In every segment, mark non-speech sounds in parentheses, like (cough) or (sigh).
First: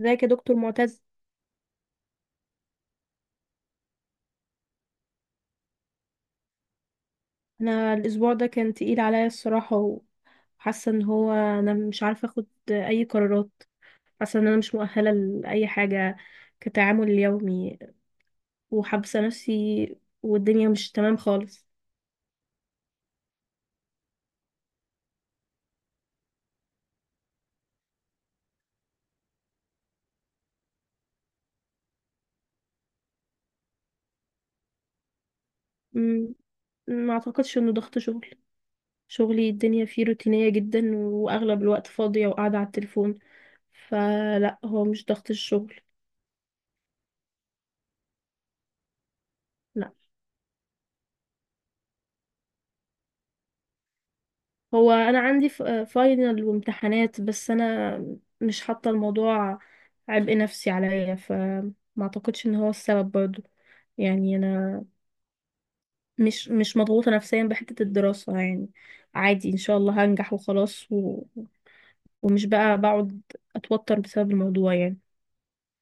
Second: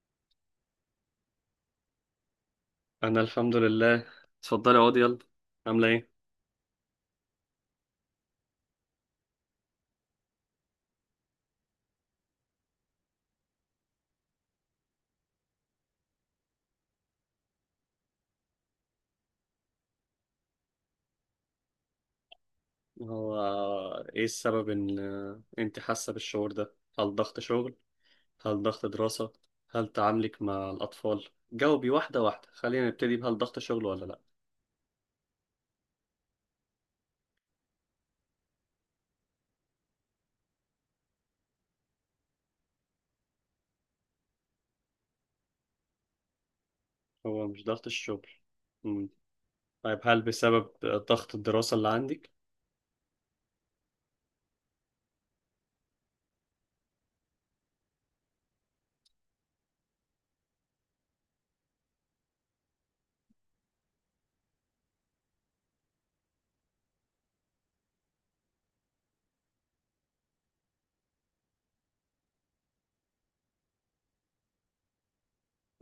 ازيك يا دكتور معتز. انا الحمد لله. اتفضلي اقعدي يلا. عامله ايه؟ انا الاسبوع ده كان تقيل عليا الصراحه، وحاسه ان هو انا مش عارفه اخد اي قرارات. حاسه ان انا مش مؤهله لاي حاجه كتعامل يومي، وحابسه نفسي، والدنيا مش تمام خالص. هو ايه السبب ان انت حاسه بالشعور ده؟ هل ضغط شغل؟ هل ضغط دراسه؟ هل تعاملك مع الاطفال؟ جاوبي واحده واحده، خلينا نبتدي بهل ضغط شغل ولا لا. مم، ما اعتقدش انه ضغط شغل. شغلي الدنيا فيه روتينيه جدا واغلب الوقت فاضيه وقاعده على التليفون، فلا هو مش ضغط الشغل. هو مش ضغط الشغل. امم لا، طيب، هل بسبب ضغط الدراسه اللي عندك؟ هو انا عندي فاينل وامتحانات، بس انا مش حاطه الموضوع عبء نفسي عليا، فما اعتقدش ان هو السبب برضو. يعني انا مش مضغوطه نفسيا بحته الدراسه يعني. عادي، ان شاء الله هنجح وخلاص، و... ومش بقى بقعد اتوتر بسبب الموضوع يعني.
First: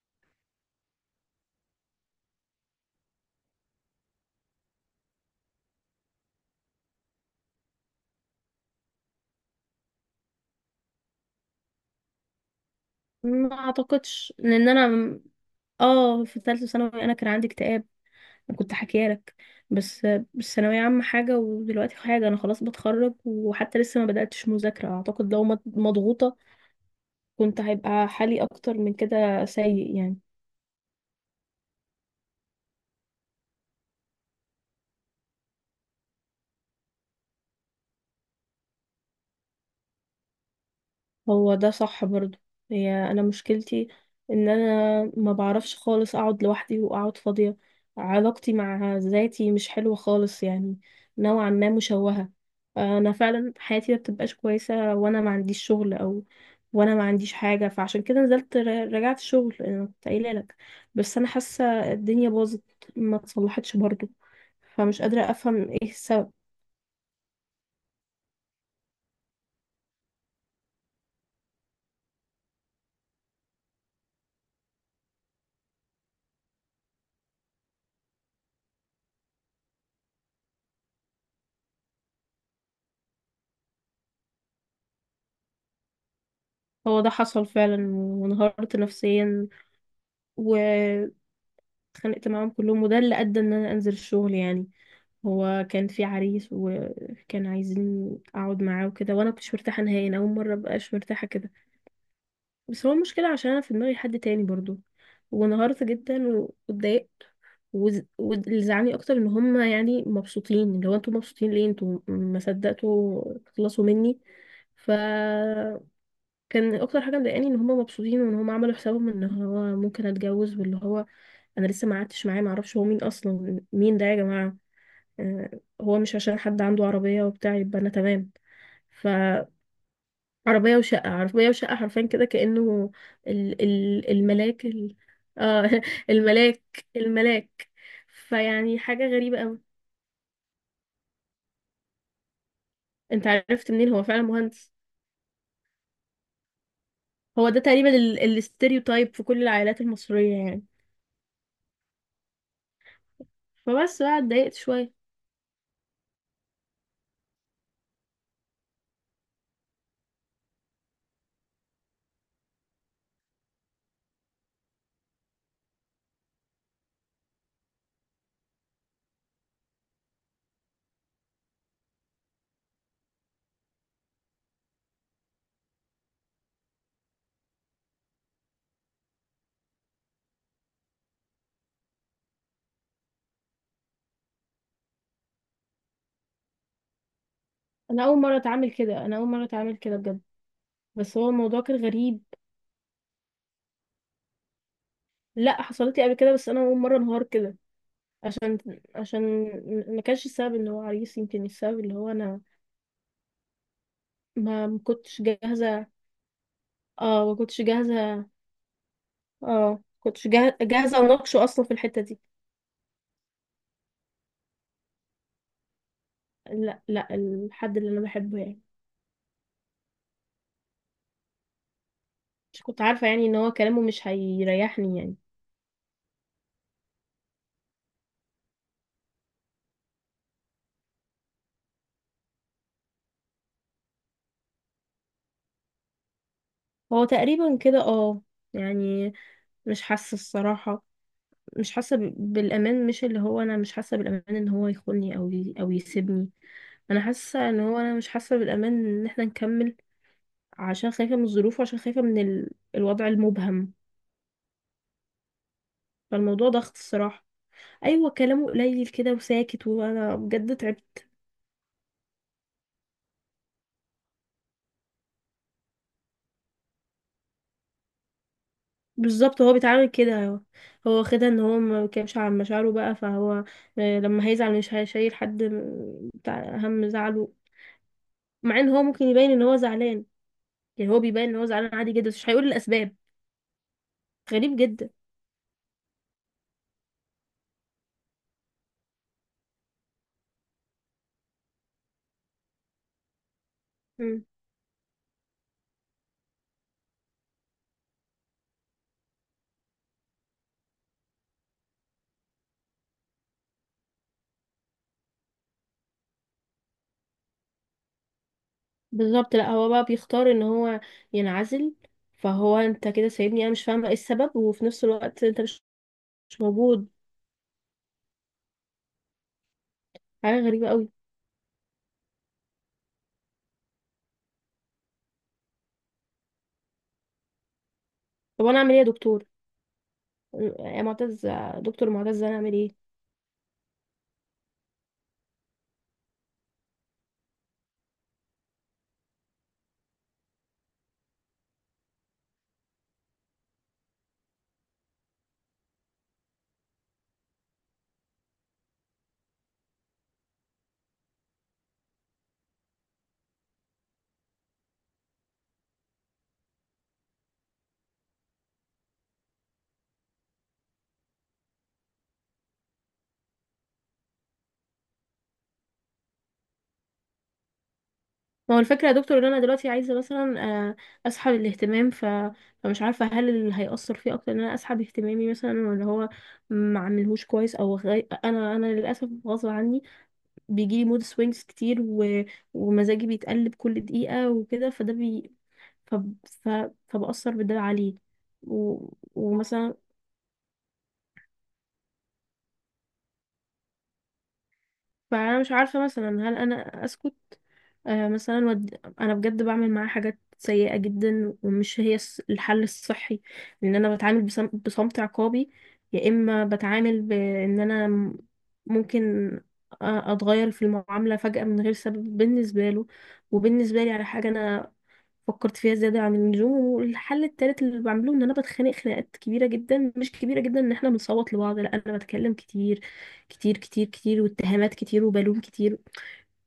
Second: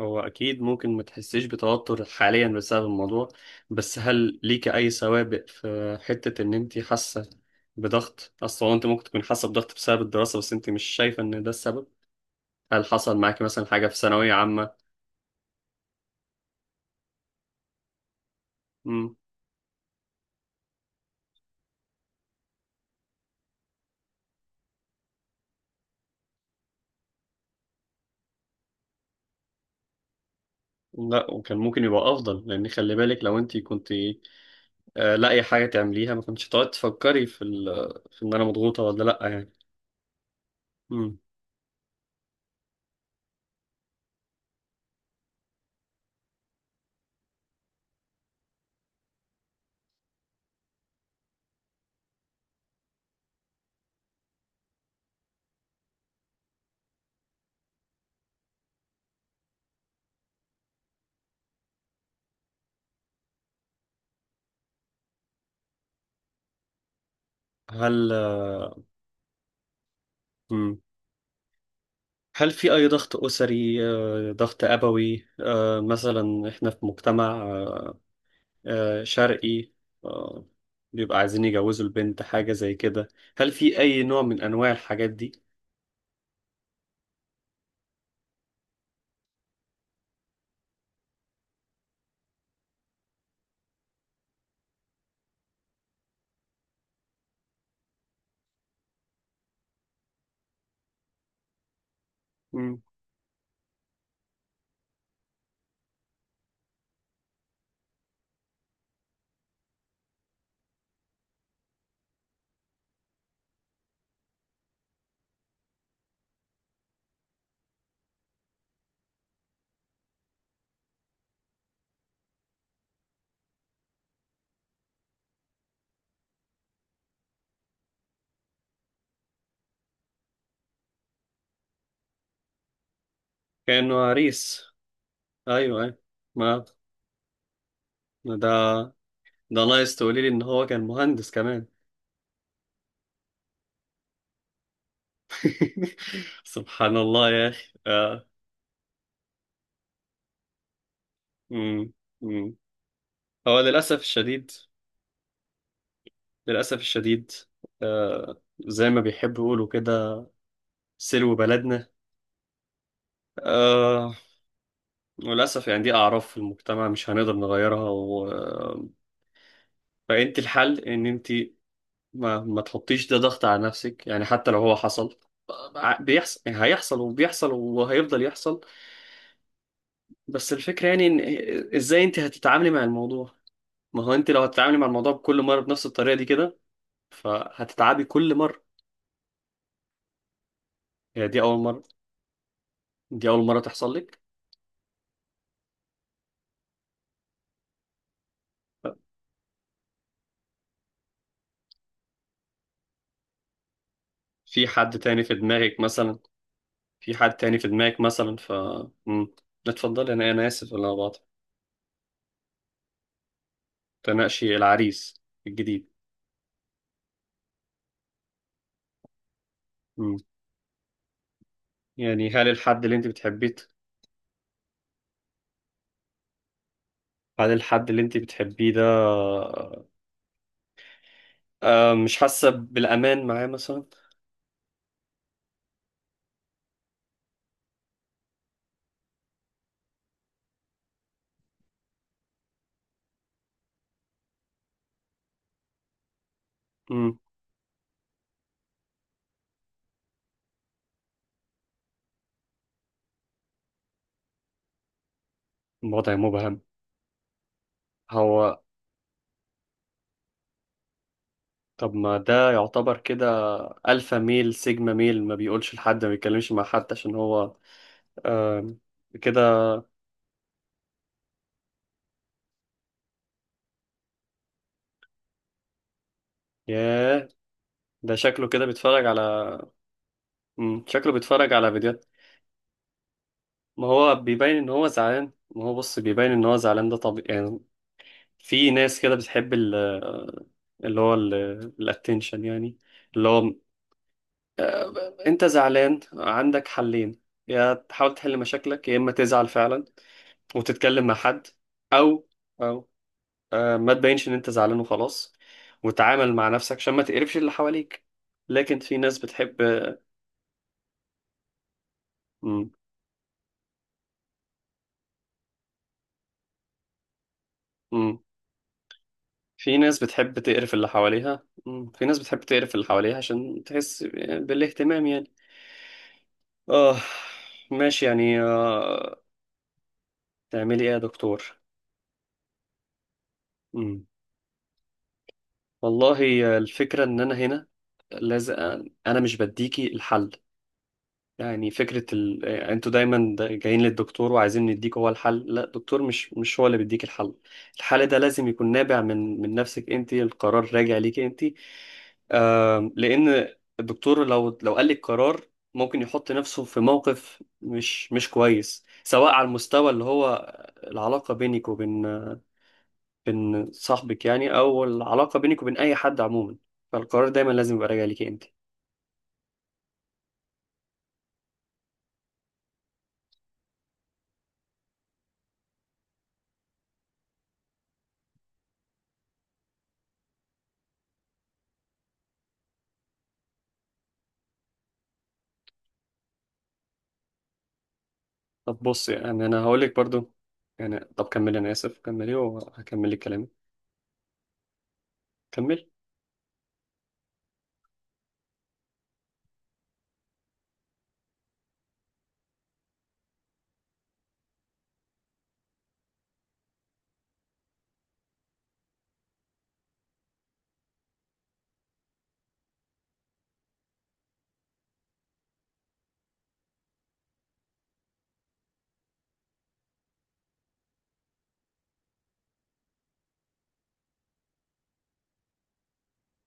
هو أكيد ممكن ما تحسيش بتوتر حاليا بسبب الموضوع، بس هل ليك أي سوابق في حتة إن أنت حاسة بضغط أصلا؟ أنت ممكن تكون حاسة بضغط بسبب الدراسة بس أنت مش شايفة إن ده السبب. هل حصل معاكي ما مثلا حاجة في ثانوية اعتقدش، لان عامة؟ انا اه، في ثالثه ثانوي انا كان عندي اكتئاب، كنت حكيها مم. لك. بس ثانوية عامة حاجة ودلوقتي حاجة. أنا خلاص بتخرج وحتى لسه ما بدأتش مذاكرة. أعتقد لو مضغوطة كنت هيبقى حالي أكتر من كده سيء يعني. لا، وكان ممكن يبقى أفضل لأن خلي بالك لو أنت كنت لاقي حاجة تعمليها ما كنتش تقعد تفكري في إن أنا مضغوطة ولا لأ يعني. مم. هو ده صح برضو. هي انا مشكلتي ان انا ما بعرفش خالص اقعد لوحدي واقعد فاضية. علاقتي مع ذاتي مش حلوة خالص يعني، نوعا ما مشوهة. انا فعلا حياتي ما بتبقاش كويسة وانا ما عنديش شغل او وانا ما عنديش حاجة، فعشان كده نزلت رجعت شغل، انا كنت قايلة لك. بس انا حاسة الدنيا باظت، ما اتصلحتش برضو، فمش قادرة افهم ايه السبب. هل آه، مم. هل في أي ضغط أسري، ضغط أبوي؟ مثلا إحنا في مجتمع شرقي، آه، بيبقى عايزين يجوزوا البنت حاجة زي كده. هل في أي نوع من أنواع الحاجات دي؟ هو ده حصل فعلا وانهارت نفسيا. اتخانقت معاهم كلهم، وده اللي ادى ان انا انزل الشغل يعني. هو كان في عريس وكان عايزين اقعد معاه وكده، وانا مكنتش مرتاحه نهائي. انا اول مره مبقاش مرتاحه كده. مم. بس هو المشكله عشان انا في دماغي حد تاني برضو، وانهارت جدا واتضايقت. وز- واللي زعلني اكتر ان هم يعني مبسوطين، اللي هو انتوا مبسوطين ليه؟ انتوا ما صدقتوا تخلصوا مني. فكان اكتر حاجه مضايقاني ان هم مبسوطين وان هم عملوا حسابهم ان هو ممكن اتجوز، واللي هو انا لسه ما قعدتش معاه. ما اعرفش هو مين اصلا، مين ده يا جماعه؟ آه، هو مش عشان حد عنده عربيه وبتاع يبقى انا تمام. فعربيه وشقه، عربيه وشقه، حرفيا كده كانه ال كأنه ال عريس. الملاك ال، آه، أيوه، أيوه. (laughs) الملاك ما الملاك. ما ده فيعني حاجه غريبه قوي. ده ناقص تقولي لي إن هو كان مهندس كمان. انت عرفت منين هو فعلا مهندس؟ (laughs) سبحان الله يا هو ده أخي. تقريبا آه. الاستيريوتايب في كل العائلات المصريه يعني. مم. مم. هو للأسف فبس بقى الشديد. اتضايقت شويه. للأسف الشديد. زي ما بيحبوا يقولوا كده، سلو بلدنا. آه للأسف يعني دي أعراف في المجتمع مش هنقدر نغيرها. فأنت الحل إن أنت ما تحطيش ده ضغط على نفسك، يعني حتى لو هو حصل بيحصل، يعني هيحصل وبيحصل وهيفضل يحصل. بس الفكرة يعني إن إزاي أنت هتتعاملي مع الموضوع؟ ما هو أنت لو هتتعاملي مع الموضوع بكل مرة بنفس الطريقة دي كده فهتتعبي انا اول كل مره مرة. اتعامل كده، انا اول مره اتعامل كده بجد، بس هي هو دي أول الموضوع مرة؟ كان غريب. دي أول مرة تحصل لك؟ لا، حصلت لي قبل كده، بس انا اول مره انهار كده. عشان عشان ما كانش السبب اللي هو عريس، يمكن السبب اللي هو انا ما في ما حد كنتش تاني في دماغك جاهزه. مثلا؟ في اه، حد ما تاني كنتش في دماغك جاهزه. مثلا؟ مم. اه، اتفضلي، كنتش أنا آسف. ولا جاهزه اناقشه اصلا في الحته دي. تناقشي العريس الجديد؟ لا، الحد اللي انا بحبه يعني. مم. يعني مش كنت عارفه يعني ان هو كلامه مش هيريحني يعني. هل الحد اللي انت بتحبيه ده مش حاسة بالأمان معاه مثلا؟ هو تقريبا كده اه. يعني مش حاسه الصراحه، مش حاسه بالامان. مش اللي هو انا مش حاسه بالامان ان هو يخوني او يسيبني. انا مم. حاسه ان هو انا مش حاسه بالامان ان احنا نكمل، عشان خايفه من الظروف وعشان خايفه من ال... الوضع المبهم. الوضع فالموضوع مبهم. ضغط الصراحه. ايوه، كلامه هو، قليل كده وساكت، وانا بجد تعبت. طب ما ده يعتبر كده ألفا ميل سيجما ميل، ما بيقولش لحد، ما بيتكلمش مع حد، عشان هو آم، كده. بالظبط، هو بيتعامل كده. هو واخدها ان هو ما بيتكلمش عن مشاعره بقى، فهو آه، لما هيزعل مش هيشيل حد بتاع هم ياه، زعله، ده شكله مع كده ان هو ممكن بيتفرج على... يبين ان هو زعلان. يعني هو شكله بيبين ان هو بيتفرج على زعلان عادي فيديوهات. جدا، بس مش هيقول الاسباب. ما هو بيبين غريب ان هو جدا. زعلان، ما هو بص بيبين ان هو زعلان ده طبيعي يعني. في ناس كده بتحب اللي هو الاتنشن يعني، اللي هو انت زعلان عندك حلين: يا تحاول تحل مشاكلك يا اما تزعل فعلا وتتكلم مع حد، او او ما تبينش ان انت زعلان وخلاص وتعامل مع نفسك عشان ما تقرفش اللي حواليك. لكن في ناس بالظبط، لا، بتحب هو بقى بيختار ان هو ينعزل. فهو مم. انت كده سايبني انا مش فاهمه ايه السبب، وفي نفس الوقت انت مش موجود. مم. في ناس بتحب حاجه غريبه تقرف اللي قوي. حواليها مم. في ناس بتحب تقرف اللي حواليها عشان تحس بالاهتمام يعني. اه، ماشي يعني. طب انا اعمل ايه يا آه. دكتور؟ يا تعملي ايه يا معتز، دكتور؟ دكتور معتز، انا اعمل ايه؟ امم والله، الفكره ان انا هنا لازم... انا مش بديكي الحل. يعني فكره ال... انتوا دايما جايين للدكتور وعايزين نديك هو الحل. لا، الدكتور مش هو اللي بيديك الحل. الحل ده لازم يكون نابع من نفسك، انت القرار راجع ليكي انت. لان الدكتور لو قال لك قرار، ممكن يحط نفسه في موقف مش كويس، سواء على المستوى اللي هو العلاقه بينك وبين صاحبك يعني، او العلاقه بينك وبين اي حد عموما. فالقرار دايما لازم يبقى راجع ليك انت. ما هو الفكره يا دكتور ان انا دلوقتي عايزه مثلا آه، اسحب الاهتمام، ف... فمش عارفه هل اللي هيأثر فيه اكتر ان انا اسحب اهتمامي مثلا، ولا هو ما عملهوش كويس. او انا للاسف غصب عني بيجيلي مود سوينجز كتير، و... ومزاجي بيتقلب كل دقيقة وكده، فده بي... ف... ف... فبأثر بده عليه. طب و... بص، يعني انا ومثلا هقول لك برضو يعني... طب كملي، انا اسف، كملي وهكمل لك كلامي. فأنا مش عارفة كمل. مثلا هل أنا أسكت؟ آه مثلا ود... أنا بجد بعمل معاه حاجات سيئة جدا، ومش هي الحل الصحي. لأن أنا بتعامل بصمت عقابي، يا إما بتعامل بإن أنا ممكن أتغير في المعاملة فجأة من غير سبب بالنسبة له، وبالنسبة لي على حاجة أنا فكرت فيها زيادة عن اللزوم. والحل التالت اللي بعمله ان انا بتخانق خناقات كبيرة جدا. مش كبيرة جدا ان احنا بنصوت لبعض، لا، انا بتكلم كتير، كتير واتهامات كتير وبلوم كتير.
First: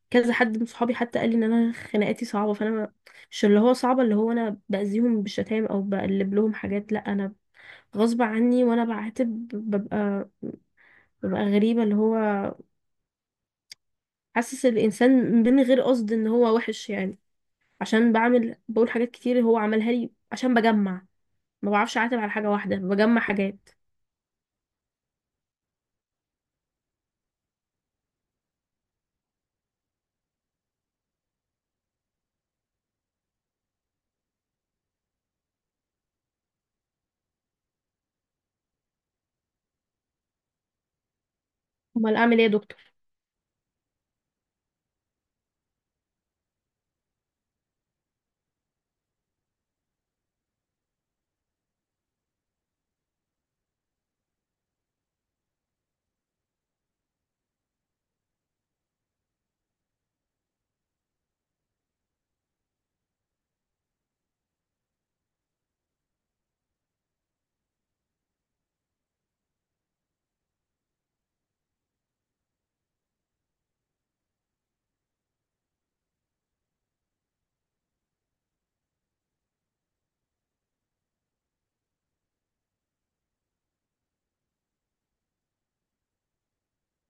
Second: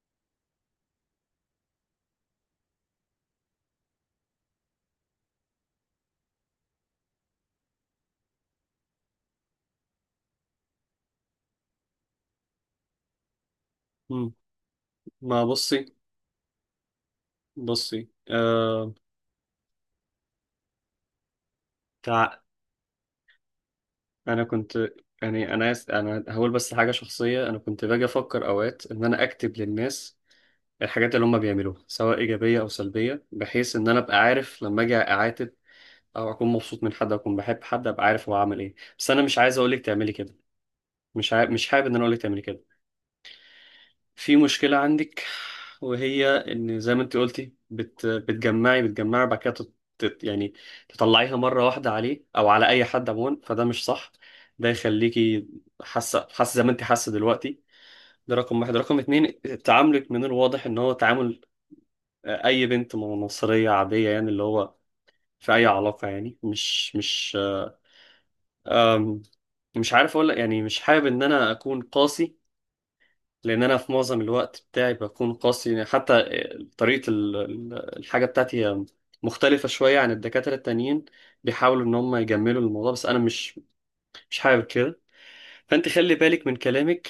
كذا حد من صحابي حتى قال لي ان انا خناقاتي صعبة. فانا ما- مش اللي هو صعبة اللي هو انا باذيهم بالشتايم او بقلب لهم حاجات، لا، انا غصب عني وانا بعاتب ببقى غريبة، اللي هو مم. حاسس الانسان ما من غير بصي، قصد ان هو وحش يعني. بصي عشان بعمل حاجات كتير هو عملها لي، عشان بجمع. ما بعرفش اعتمد على تع... حاجه واحده، بجمع حاجات. انا كنت يعني انا هقول بس حاجه شخصيه. انا كنت باجي افكر اوقات ان انا اكتب للناس الحاجات اللي هم بيعملوها سواء ايجابيه او سلبيه، بحيث ان انا ابقى عارف لما اجي اعاتب او اكون مبسوط من حد اكون بحب حد، ابقى عارف هو عمل ايه. بس انا مش عايز اقولك تعملي كده، مش حابب ان انا امال اقولك اعمل تعملي ايه يا كده. دكتور؟ في مشكلة عندك، وهي ان زي ما انت قلتي، بتجمعي بعد كده يعني تطلعيها مرة واحدة عليه او على اي حد عموما، فده مش صح. ده يخليكي حاسة زي ما انت حاسة دلوقتي. ده رقم واحد. رقم اتنين: تعاملك من الواضح ان هو تعامل اي بنت مصرية عادية يعني، اللي هو في اي علاقة يعني. أم، مش عارف اقول لك يعني، مش حابب ان انا اكون قاسي، لان انا في معظم الوقت بتاعي بكون قاسي يعني. حتى طريقة الحاجة بتاعتي هي مختلفة شوية عن الدكاترة التانيين، بيحاولوا ان هم يجملوا الموضوع بس انا مش حابب كده. فانت خلي بالك من كلامك،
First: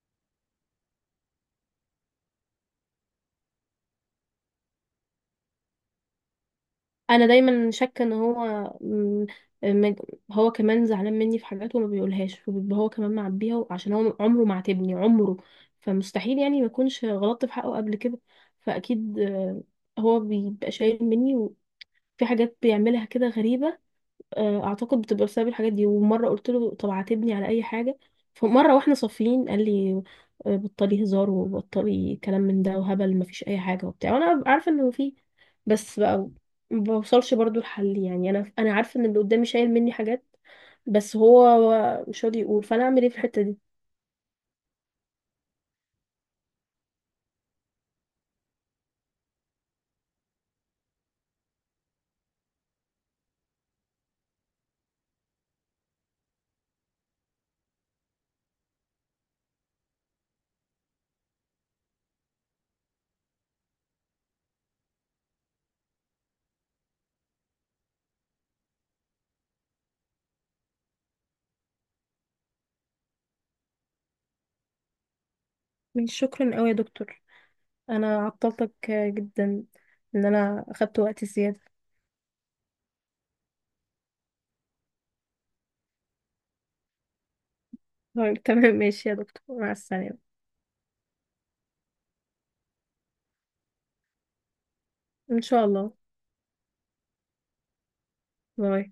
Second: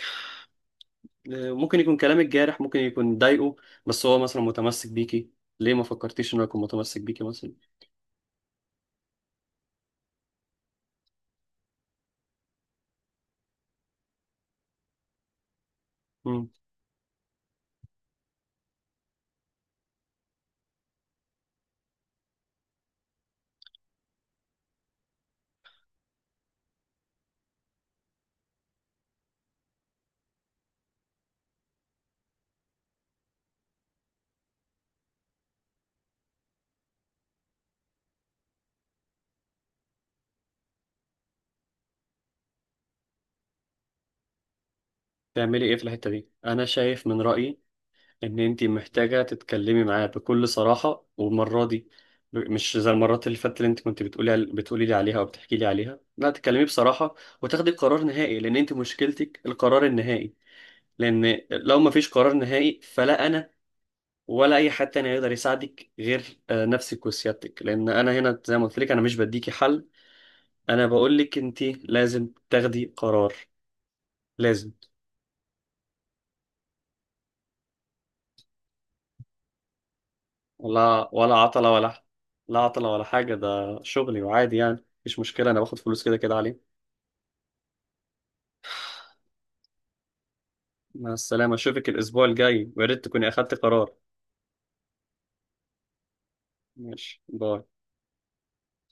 ممكن يكون كلامك جارح، ممكن يكون ضايقه، بس هو مثلا متمسك بيكي. ليه ما فكرتيش انه يكون متمسك بيكي انا مثلا؟ دايما شاكه ان هو م- م- هو كمان زعلان مني في حاجات وما بيقولهاش، وبيبقى هو كمان معبيها، عشان هو عمره ما عاتبني عمره، فمستحيل مم. يعني ما اكونش غلطت في حقه قبل كده. فاكيد آه، هو بيبقى شايل مني، وفي حاجات بيعملها كده غريبه. آه، اعتقد بتبقى بسبب الحاجات دي. ومره قلت له طب عاتبني على اي حاجه، فمره واحنا صافيين قال لي آه، بطلي هزار وبطلي كلام من ده وهبل، مفيش اي حاجه وبتاع. وانا عارفه انه فيه، بس بقى ما بوصلش برضو لحل يعني. انا عارفه ان اللي قدامي شايل مني حاجات، بس هو مش راضي يقول، فانا اعمل ايه في الحته دي؟ تعملي ايه في الحتة دي؟ انا شايف من رأيي ان انتي محتاجة تتكلمي معاه بكل صراحة، والمرة دي مش زي المرات اللي فاتت اللي انت كنت بتقولي بتقولي لي عليها او بتحكي لي عليها. لا، تتكلمي بصراحة وتاخدي قرار نهائي، لان انت مشكلتك القرار النهائي. لان لو ما فيش قرار نهائي فلا انا ولا اي حد تاني هيقدر يساعدك، غير نفسك وسيادتك. لان انا هنا زي ما قلت لك، انا مش بديكي حل، انا بقول لك انت لازم تاخدي قرار. لازم. مش شكرا قوي يا دكتور، انا عطلتك آه، جدا، ان انا اخدت ولا وقت ولا زياده. عطلة ولا لا عطلة ولا حاجة، ده شغلي وعادي يعني مفيش مشكلة. أنا باخد فلوس كده كده عليه. طيب، تمام، ماشي يا دكتور، مع السلامه. مع السلامة. أشوفك الأسبوع الجاي ويا ريت تكوني أخدت قرار. ان شاء الله. ماشي. باي. باي.